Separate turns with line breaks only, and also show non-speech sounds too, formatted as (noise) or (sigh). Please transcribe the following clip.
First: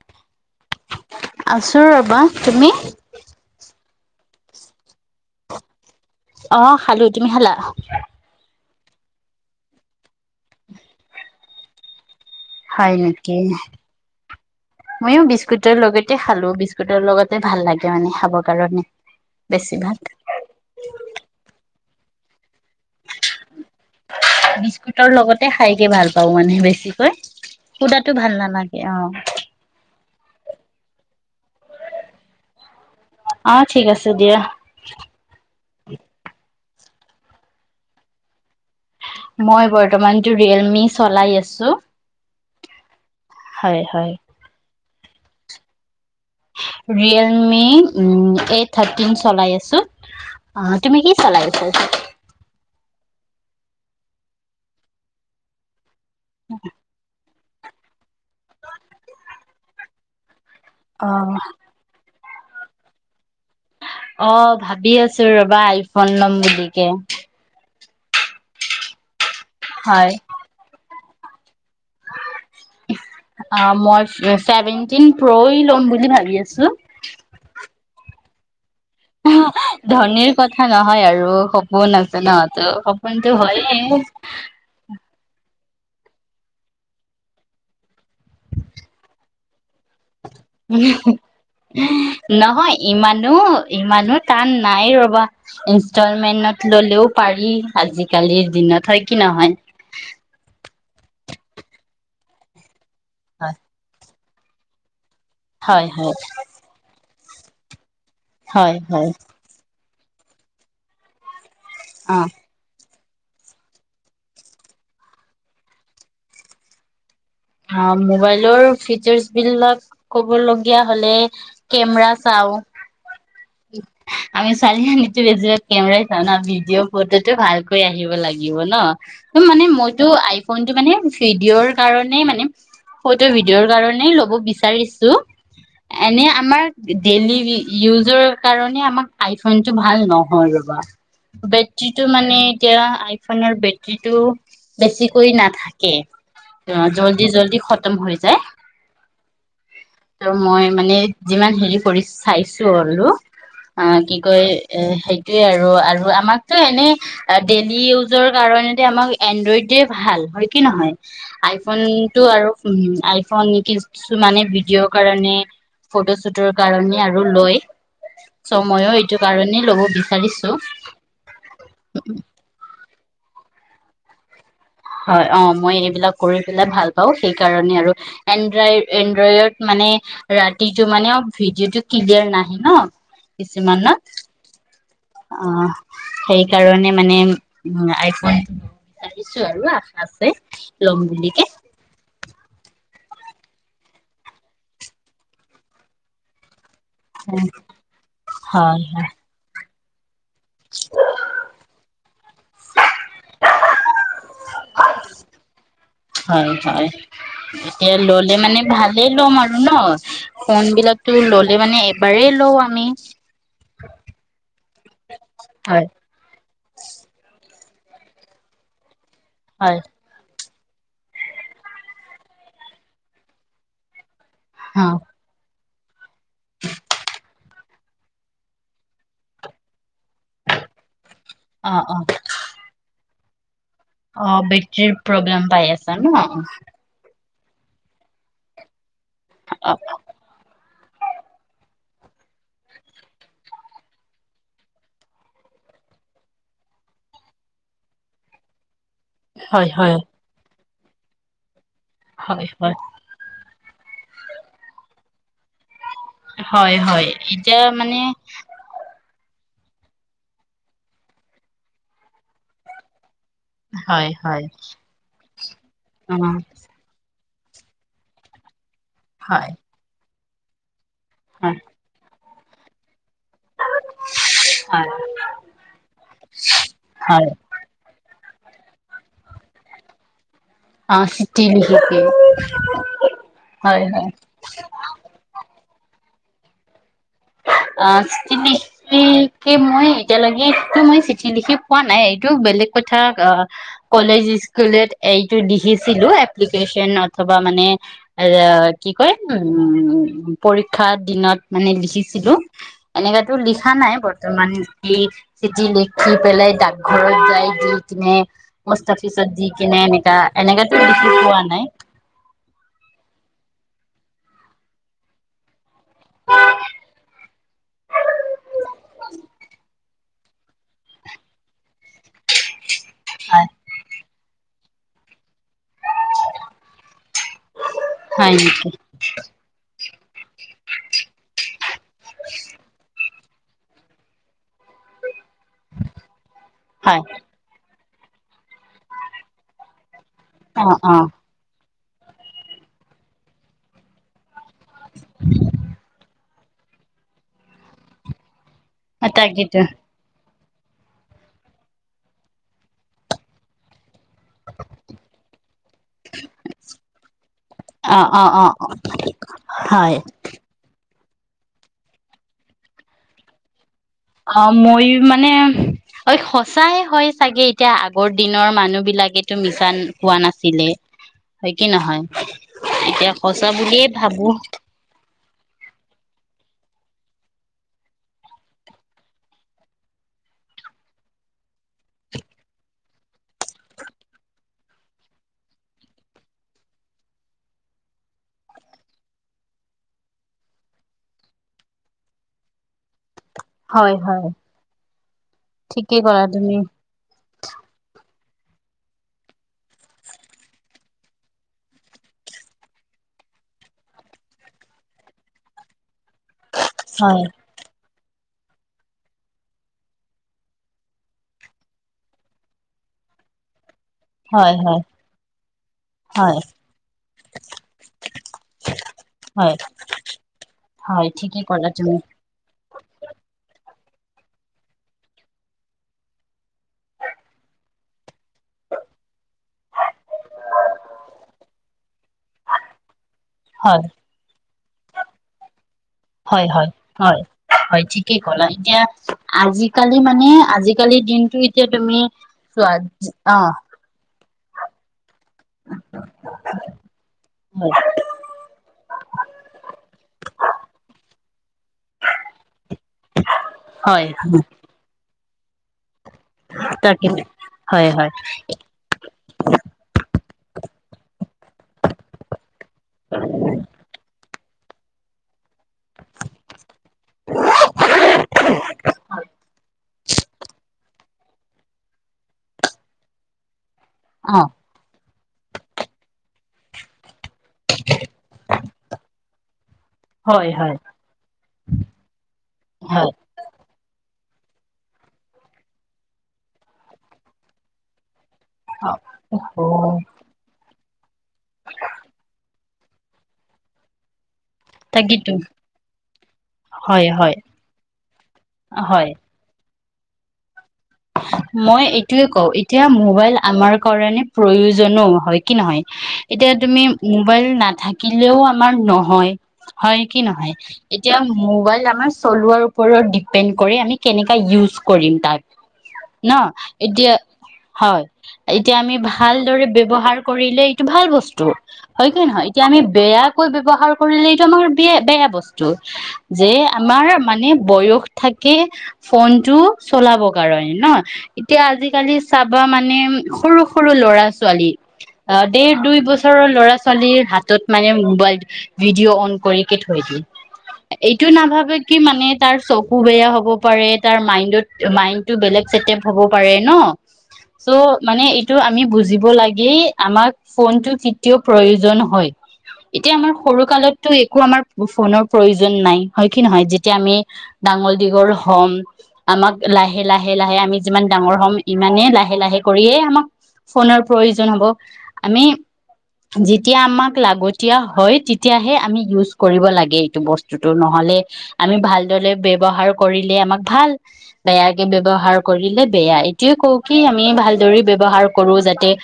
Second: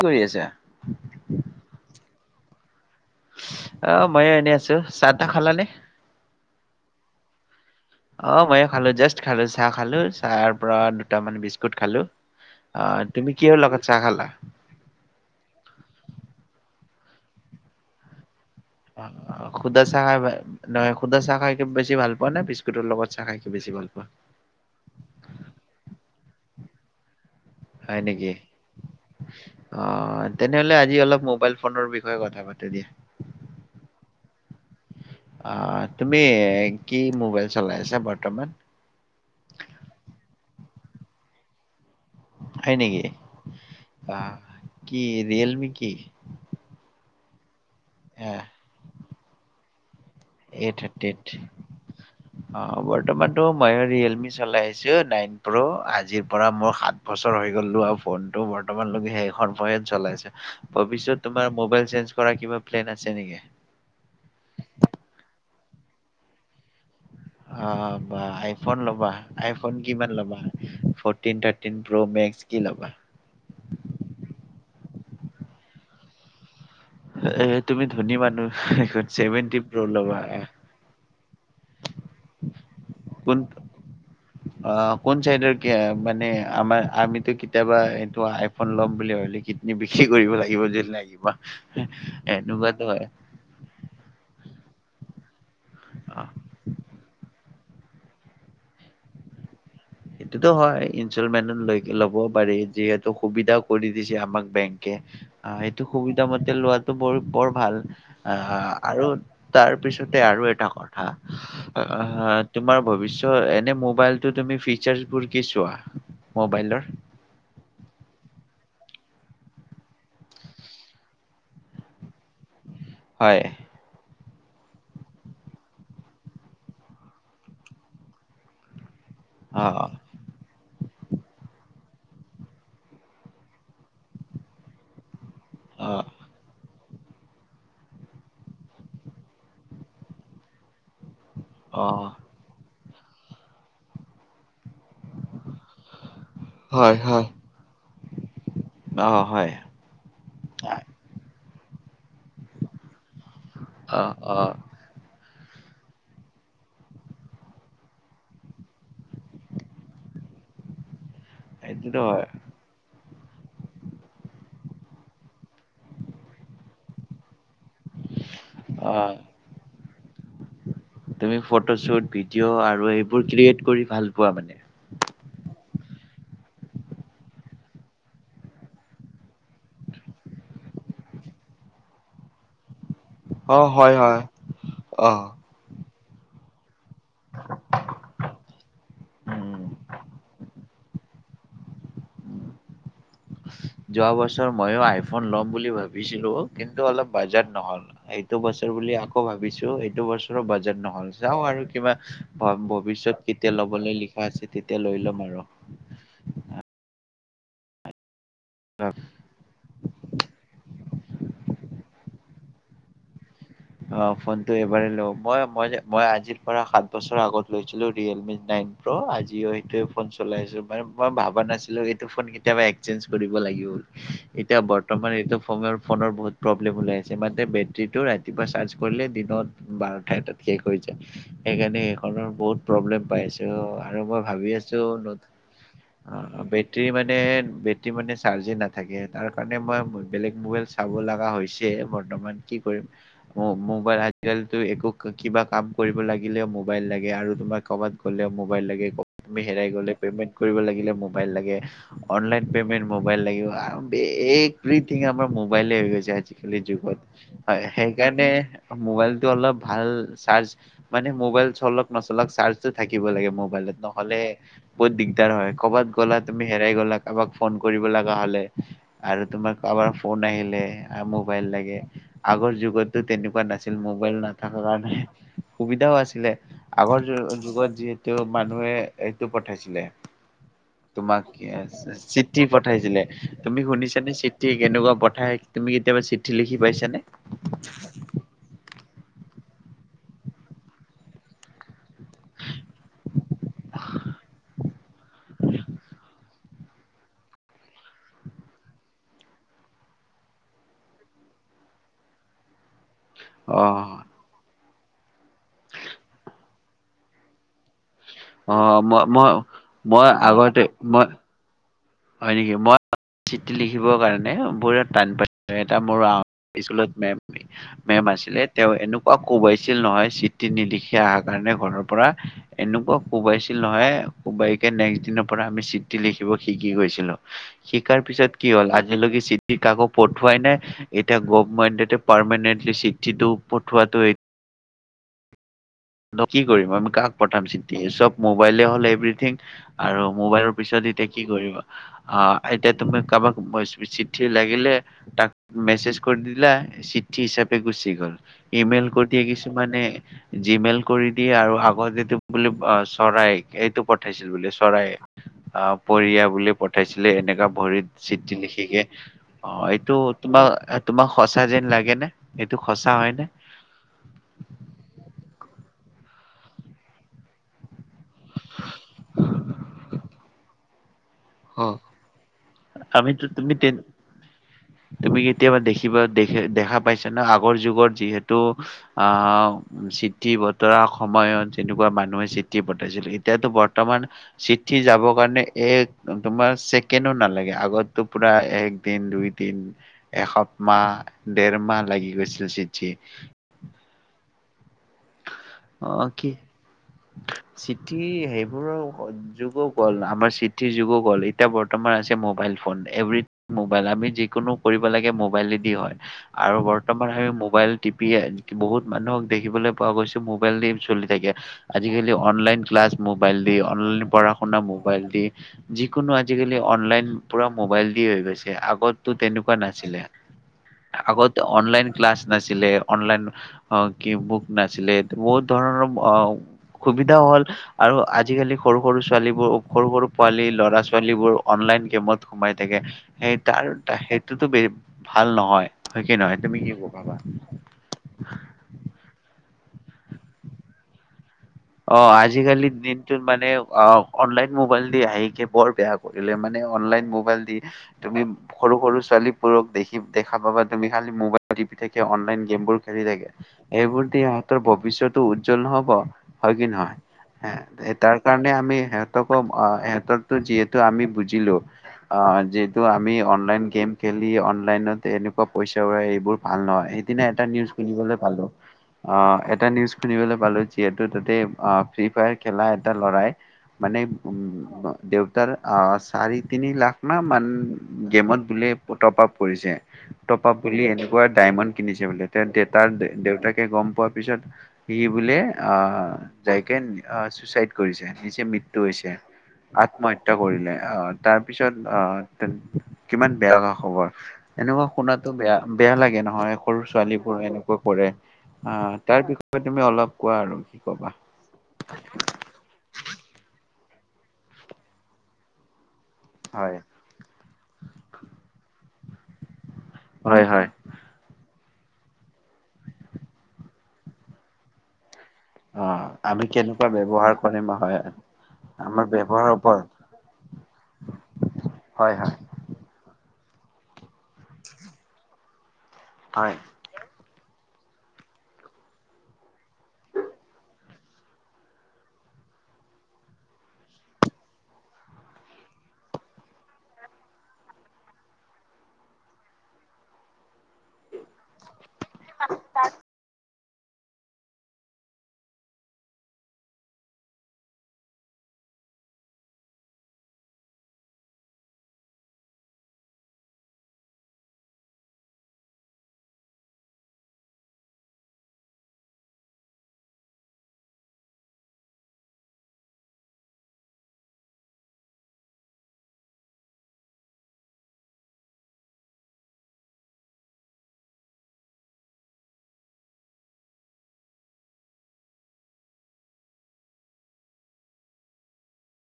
কি কৰি আছা?
আছো ৰ'বা। তুমি?
অ', ময়ো এনে আছো চাহ তাহ খালানে?
অ', খালো, তুমি খালা?
অ', মইয়ু খালো, জাষ্ট খালো, চাহ খালো। তাৰ পৰা দুটামান বিস্কুট খালো।
হয়
অ' তুমি
নেকি?
কিহৰ লগত চাহ খালা?
ময়ো বিস্কুটৰ লগতে খালো বি লৰ লগতে ভাল লাগে মানে খাব
খুদা চাহ খাই নহয় ক্ষুদা চাহ খাই বেছি ছি ভাল পোৱা নে বিস্কুটৰ লগত চাহ খাই বেছি ভাল পোৱা?
বিস্কুটৰ লগতে খাইকে ভাল পাওঁ মানে বেছিকৈ।
হয়
সুদাটো ভাল
নেকি?
নালাগে অ
অ', তেনেহলে আজি অলপ মো মোবাইল ফোনৰ বিষয়ে কথা পাতো দিয়া।
অ', ঠিক আছে দিয়া।
অ', তুমি কি মোবাইল চলাই আছা বৰ্তমান।
মই বৰ্তমানতটো ৰিয়েল মি চলাই আছো।
হয় নেকি?
হয় হয়
অহ। কি ৰিয়েলমি কি?
ৰিয়েলমি
অ
এইট থাৰ্টিন চলাই আছো।
এ থাৰ্টি এইট
অ', তুমি কি
হাণ্ড্ৰেড
চলাইছা?
অ', বৰ্তমানতটো মই ৰিয়েলমি চলাই আহিছো নাইন প্ৰ' আজি আজিৰ পৰা মোৰ সাত বছৰ হৈ লোৱা ফোন টো বৰ্তমানলৈকে সেইখন ফনে চলাইছে
অ
ভৱিষ্য তোমাৰোবাইল চেঞ্জ কৰা কিবা প্লেন আছে নেকি?
অ', ভাবি আছো ৰবা আইফোন ল'ম বুলিকে।
অ', বা আইফোন ল'বা। আইফোন কিমান
হয়
ল'বা তিনি তাত
অ', মই চেভেন তিন প্ৰ য়ে লম বুলি ভাবি আছো।
এ তুমি ধনী মানুহ। চেভেনটি প্ৰ' ল'বা।
ধনীৰ কথা নহয় আৰু। সপোন আছে নহ, তো সপোনতো
কোন
হয়ে।
অ', কোন চাইডৰ মানে আমাৰ আমিতো কেতিয়াবা এইটো আইফোন ল'ম বুলি ভলে
নহয়
এনেকুৱাতো হয়।
ইমানো-ইমানো টান নাই ৰবা। ইনষ্টলমেন্টত ল'লেও পাৰি আজিকালিৰ দিনত হয় কি নহয়।
সেইটোতো হয় ইনষ্টলমেন্টত লৈ ল'ব পাৰি যিহে সুবিধা কৰি দিছে। যে আমাক বেংকে অ'
হয়
এইটো
হয়
সুবিধা মতে লোৱাটো বাৰু বৰ ভাল। অ'
হয়
আৰু
হয়
তাৰ পিছত তাতে আৰু এটা কথা
অ
নাই তো এনে মোবাইলতটো চেল বোল কৰে চোৱা মোবাইলৰ,
অ মোব
হয়,
আমি চাৰিও তো মানে
অ
মইতটো আইফোনটো মানে ভিডিঅ'ৰ কাৰণ, নাই মানে ফটো ভিডিঅ'ৰ কাৰণে ল'ব বিচাৰিছো।
অ
এনেই আমাৰ নাই!
অ
বেটীটো মানে এতিয়া, আইফোনৰ বেটৰীটো বেছিকৈ নাথাকে। অ'
হয় হয়
জল্দি জল্দি খতম হৈ যায়।
অ হয়
ত মই মানে যিমান হেৰি কৰি চাইছো হ'লো। অ' কি কয় এই এইয়ে আৰু, আৰু আমাকতো এনে ডেইলি ইউজৰ কাৰণে এনড্ৰইডয়ে ভাল, হয় কি নহয়? আইফোন
সেইটোতো
টো
হয়
আৰু আই ফোন কিছুমানে বি ভিডিঅ'ৰ কাৰণে ফটোশ্বুটৰ কাৰণে আৰু লয় চ' ময়ো
অ
এইটো কাৰণেই লব বিচাৰিছো।
বোৰ ক্ৰিয়েট কৰি ভাল পোৱা মানে
হয় অম!
অ হয় হয়!
অ, সেইকাৰণে মানে আই ফোন,
উম যোৱা বছৰ ময়ো আইফোন লম বুলি ভাবিছিলো। কিন্তু অলপ বাজেত নহল এইটো বছৰ
হয়
বুলি
হয়।
আকৌ ভাবিছো! দুবচ বাজেট নহল চাও আৰু কিবা নাই,
হয় হয়! ই মানে ভালে ল'ম আৰু ন ফোন বিলাক নাই,
অ' ফোনটো এবাৰে লও মই, মই যে
হয়
মই আজি পৰা সাত বছৰৰ আগত লৈছিলো ৰিয়েলমি নাইন প্ৰ আজি যি অ
হয়।
সেইটোৱে ফোন চলাই আছো। মানে মই ভাবা নাছিলো, এইটো ফোন কেতিয়াবা এক্সচেঞ্জ কৰিব লাগিব বুলি এতিয়া
অ
বৰ্তমান এইটো ফৰ ফোনৰ বহুত প্ৰব্ম ওলাই আছে, তাতে বেটেৰীটো ৰা এবাৰ চাৰ্জ কৰিলে দিনত দুবাৰ এটাত কি কৰিছে
অ
সেইকাৰণে
অ
সেইখনৰ বহুত প্ৰব্লেম পাই আছো। ত' আৰু মই
অ
ভাবি আছো,
বেটৰীৰ প্ৰব্লেম পাই আছা ন
বেটেৰী মানে বেটৰী মানে চাৰ্জে নাথাকে। তাৰ কাৰণে
অ।
মই বেলেগ মবাইল চাব লগা হৈছে বৰ্তমান কি কৰিম। মোবাইল আজিকালিটো একো কিবা কাম কৰিব লাগিলেও মোবাইল লাগে আৰু তোমাৰ কৰবাত গ'লেও মোবাইল লাগে আমি হেৰাই
হয়
গলে
হয়
পেমেণ্ট কৰিব লগে। আহিলে মোবাইল লাগে অনলাইন
হয় হয়।
পেমেট মবাইল লাগিব। এভৰিথিং আমাৰ মোবাইলে হৈ গৈছে। আজিকালি
হয়
যুগত
হয় এতিয়া
হয়।
মানে
সেইকাৰণে মোবাইল অলপ ভাল চাৰ্জ মানে মোবাইল চলক নচলক চাৰ্জটো থাকিব লাগে। মোবাইলত
হয়
নহ'লে
হয়
বহুত দিগদাৰ হয় কৰ'বাত
অ
গ'লা তুমি হেৰাই গ'লা, কাৰবাক ফোন কৰিব লগা হ'লে, আৰু
হয়।
তোমাৰ কাবাৰ ফোন আহিলে, মোবাইল
হয়
লাগে, আগৰ যুগ তেনেকুৱা নাছিল মোবাইল নাথকাৰ
হয়
কাৰণে সুবিধাও আছিলে আগৰ য ও
হয়
ও যুগত যিহেত তেওঁ মানুহে এইটো পঠাইছিলে।
অ
তোমাক
চিঠি লিখিকে
চিঠি পঠাইছিলে তুমি
হয় হয়।
শুনিছানে চিঠি কেনেকুৱা পঠাই তুমি কেতিয়াবা চিঠি পুঠি লিখি পাইছে নে?
আ তিনি কি মই এতিয়ালৈকে সটো মই চিঠি লিখি পোৱা নাই এইটো বেলেগ কথা কলেজ স্কুলত এইটো লিখিছিলো, এপ্লিকেশ্যন অথবা মানে এ কি কয় উ পৰীক্ষাৰ দিনত মানে লিখিছিলোঁ। এনেকাতো
অ
লিখা নাই বৰ্তমান। লিখ চিঠী লেখি পেলাই ডাকঘৰ যাই যে। কিনে
অ মই
পুষ্টঅফিত
মই
দি কিনে
মই
এনেকা
আগতে
এনেকাতো
মই
লিখি পোৱা নাই।
হয় নেকি মই চিঠি লিখিব কাৰণে মোইও টান পাইছিলোঁ। এটা মোৰ স্কুলত মেম আছিলে তেওঁ এনেকুৱা কোবাইছিল নহয় চিঠি নিদিলি অহাৰ কাৰণে ঘৰৰ পৰা। এনেকুৱা
হয়
কোবাইছিল নহয়। কোবাই একে নেক্স দিনৰ পৰা আমি চিঠি লিখিব শিক। শিকি গৈছিলো। শিকাৰ
হয়
পিছত কি
নেকি
হ'ল আজিলৈকে চিঠি কাকো পঠুৱাই নাই এতিয়া গভমেণ্টে পাৰমেনেটলি চিঠি চিঠীটো পঠোৱাটো এই ত কি কৰিম আমি
হয়
কাক পঠাম চিঠি, এই চব মোবাইলে হ'ল এভৰিথিং আৰু মোবাইলৰ
অ',
পিছত
অ',
এতিয়া কি কৰিবা। অ' এতিয়া তুমি কাবাক চিঠি। লাগিলে তাক মেচেজ কৰি দি। দিলা চিঠি হিচাপে গুচি গ'ল ইমেইল কৰি দিয়ে
তাকেইতো
কিছুমানে। জিমেইল। কৰি দিয়ে আৰু আগৰ যিটো বোলে চৰাই এইটো বত। পঠাইছিল বুলি চৰাই অহ পৰিয়া বুলি পঠাইছিলে এনেকুৱা ভৰিত
অ', অ',
চিঠি
অ',
লিখিকে অঁ এইটো
হয়।
তোমাৰ। তোমাক সঁচা যেন লাগে নে এইটো সঁচা হয়নে।
অঁ মইও মানে অ সঁচাই হয় চাগে এতিয়া আগ। আগৰ দিনৰ মানুহ বিলাকেতো মিছা কোৱা নাছিলে। হয়
অ
কি নহয় এতিয়া
আমিতো
সঁচা
তুমি তে
বুলিয়ে ভাবো।
তুমি কেতিয়াবা দেখিবা দেখে দেখা পাইছানে আগৰ যুগত যিহেতু আহ চিঠি বতৰা সময়ত যেনেকুৱা মানুহে চিঠি পঠাইছিল এতিয়াতো বৰ্তমান চিঠি যাবৰ কাৰণে এক। তোমাৰ ছেকেণ্ডো নালাগে আগতো পুৰা একদিন দুই দিন এসপ মাহ দেৰ মাহ লাগি গৈছিলে চিঠি।
হয় হয়। ঠিকেই
অঁ
কৰা
কি
তুমি
চিঠি। সেইবোৰৰ যুগো গল আমাৰ চিঠিৰ যুগো গল এতিয়া বৰ্তমান আছে মবাইল ফোন এভ্ৰিঠিং মোবাইল আমি যিকোনো কৰিব লাগে মোবাইলেদি হয়। আৰু বৰ্তমান
হয়
আমি মোবাইল। টিপি বহুত মানুহক দেখিবলৈ পোৱা গৈছে। মোবাইল দি চলি থাকে আজিকালি অনলাইন ক্লাছ মোবাইল দি। অনলাইন পঢ়া
হয়
শুনা
হয়
মবাইল দি যিকোনো
হয়
আজিকালি অনলাইন পুৰা মোবাইল দি হৈ গৈছে আগতো
হয়
তেনেকুৱা নাছিলে
হয়
আগত
ঠিকেই ক'লা
অনলাইন
তুমি
ক্লাছ নাছিলে অনলাইন। অ' কি মোক নাছিলে। বহুত ধৰণৰ সুবিধাও হল আৰু আজিকালি সৰু সৰু ছোৱালীবোৰ সৰু সৰু পোৱালী ল'ৰা ছোৱালীবোৰ অনলাইন গেমত সোমাই থাকে। সেই তাৰ
হয়
সেইটোতো বে ভাল নহয় কি নহয়
হয়
তুমি
হয়
কি ভাবা
হয় হয় ঠিকেই কলা এতিয়া আজি কালি মানে আজিকালিৰ দিনটো এতিয়া তুমি
অ' আজিকালি
চোৱা
দিনটোত মানে অ' অনলাইন মোবাইল দি আহে বৰ বেয়া কৰিলে মানে অনলাইন মোবাইল দি তুমি সৰু সৰু ছোৱালীবোৰক দেখিম দে খাবা তুমি খালি মোবাইল টিপি থাকে অনলাইন গেমবোৰ খেলি থাকে সেবোৰ
হয়
দি
হয়
সিহঁতৰ ভৱিষ্যত টো উজ্জ্বল নহব হয় কি নহয়
তাকে হয় হয়
তাৰ কাৰণে আমি সিহঁতকো সিহঁতকো যিহেতু আমি বুজি বুজিলো যে ত' আমি অনলাইন গেম খেলি অন অনলাইনত এনেকুৱা পইচা এইবোৰ ভাল নহয়। সেইদিনা এটা নিউজ শুনিবলৈ পালোঁ। অ'! এটা নিউজ শুনিবলৈ পালোঁ। যিহেত তাতে অ'! ফ্ৰী ফায়াৰ খেলা এটা ল'ৰাই মানে,
অ
উম! দেউ তাৰ চাৰে তিনি লাখ না (unintelligible) গেমত বোলে (unintelligible)
হয়
টপাপ
হয়
বুলি এনেকুৱা ডায়মণ্ড কিনিছে বোলে। তেওঁৰ দেউতাৰ,
হয়
দেউতাকে গম পোৱা তাৰ পিছত সি বোলে অ'! যাইকে চুইচাইড কৰিছে। নিজে মৃত্যু
অ
হৈছে। আত্মহত্যা কৰিলে। অ'! তাৰপিছত অ'! কিমান বেয়া লগা খবৰ! এনেকুৱা শুনাতো
তাকেতো
বেয়া, বেয়া লাগে নহয় সৰু
হয় হয়
ছোৱালীবোৰ এনেকুৱা কৰে। আ'
হয়
তাৰপিছত তুমি অলপ কোৱা আৰু কি ক
মই এইটোয়ে কও, এতিয়া মোবাইল আমাৰ কাৰণে প্ৰয়োজনো হয় কি নহয়। এতিয়া
হয়
তুমি মোবাইল নাথাকিলেও আমাৰ ন' হয়! হয় কি নহয়। এতিয়া মোবাইল আমাৰ চলোৱাৰ ওপৰত ডিপেণ্ড কৰে আমি কেনেকা ইউজ কৰিম তাক।
অ আমি
ন'।
কেনেকুৱা
এতিয়া,
ব্যৱহাৰ কৰিম
হয়! এতিয়া আমি
আমাৰ ব্যৱহাৰৰ
ভালদৰে
ওপৰত
ব্যৱহাৰ কৰিলে এইটো ভাল বস্তু হয় কি নহয়, এতিয়া আমি বেয়া (unintelligible) ব্যৱহাৰ কৰিলে এইটো আমাৰ বেয়া-বেয়া বস্তু। (unintelligible) যে,
হয়
আমাৰ মানে বয়স থাকে, ফোনটো চলাব কাৰণে ন'। এতিয়া আজিকালি চাবা মানে, সৰু-সৰু ল'ৰা-ছোৱালী, ডেৰ, দুই বছৰৰ ল'ৰা-ছোৱালীৰ হাতত মানে মোবাইল, ভিডিঅ' অন কৰিকে থৈ দিয়ে। এইটো নাভাবে কি মানে তাৰ চকু বেয়া হ'ব। পাৰে, তাৰ মাইণ্ডত, মাইণ্ড বেলেগ হব পাৰে ন'। চ' মানে, এইটো আমি বুজিব লাগে, আমাক ফোনটো কেতিয়াও প্ৰয়োজন হয়! এতিয়া আমাৰ সৰু কালতটো একো আমাৰ ফোনৰ প্ৰয়োজন নাই হয় কি নহয়, যেতিয়া আমি ডাঙৰ দীঘল হ'ম, আমাক ল লাহে লাহে আমি যিমান ডাঙৰ হ'ম ইমানেই লাহে লাহে কৰিয়ে আমাক ফোনৰ প্ৰয়োজন হ'ব। আমি যেতিয়া আমাক লাগতিয়া হয়, তেতিয়াহে আমি ইউজ কৰিব লাগে এইটো বস্তুতটো, নহ'লে আমি ভালদৰে ব্ৱহাৰ কৰিলে আমাক ভাল, বেয়া ব্ৱহাৰ কৰিলে বেয়া। এইটোয়ে কওঁ কি আমি ভালদৰে ব্যৱহাৰ কৰো যাতে।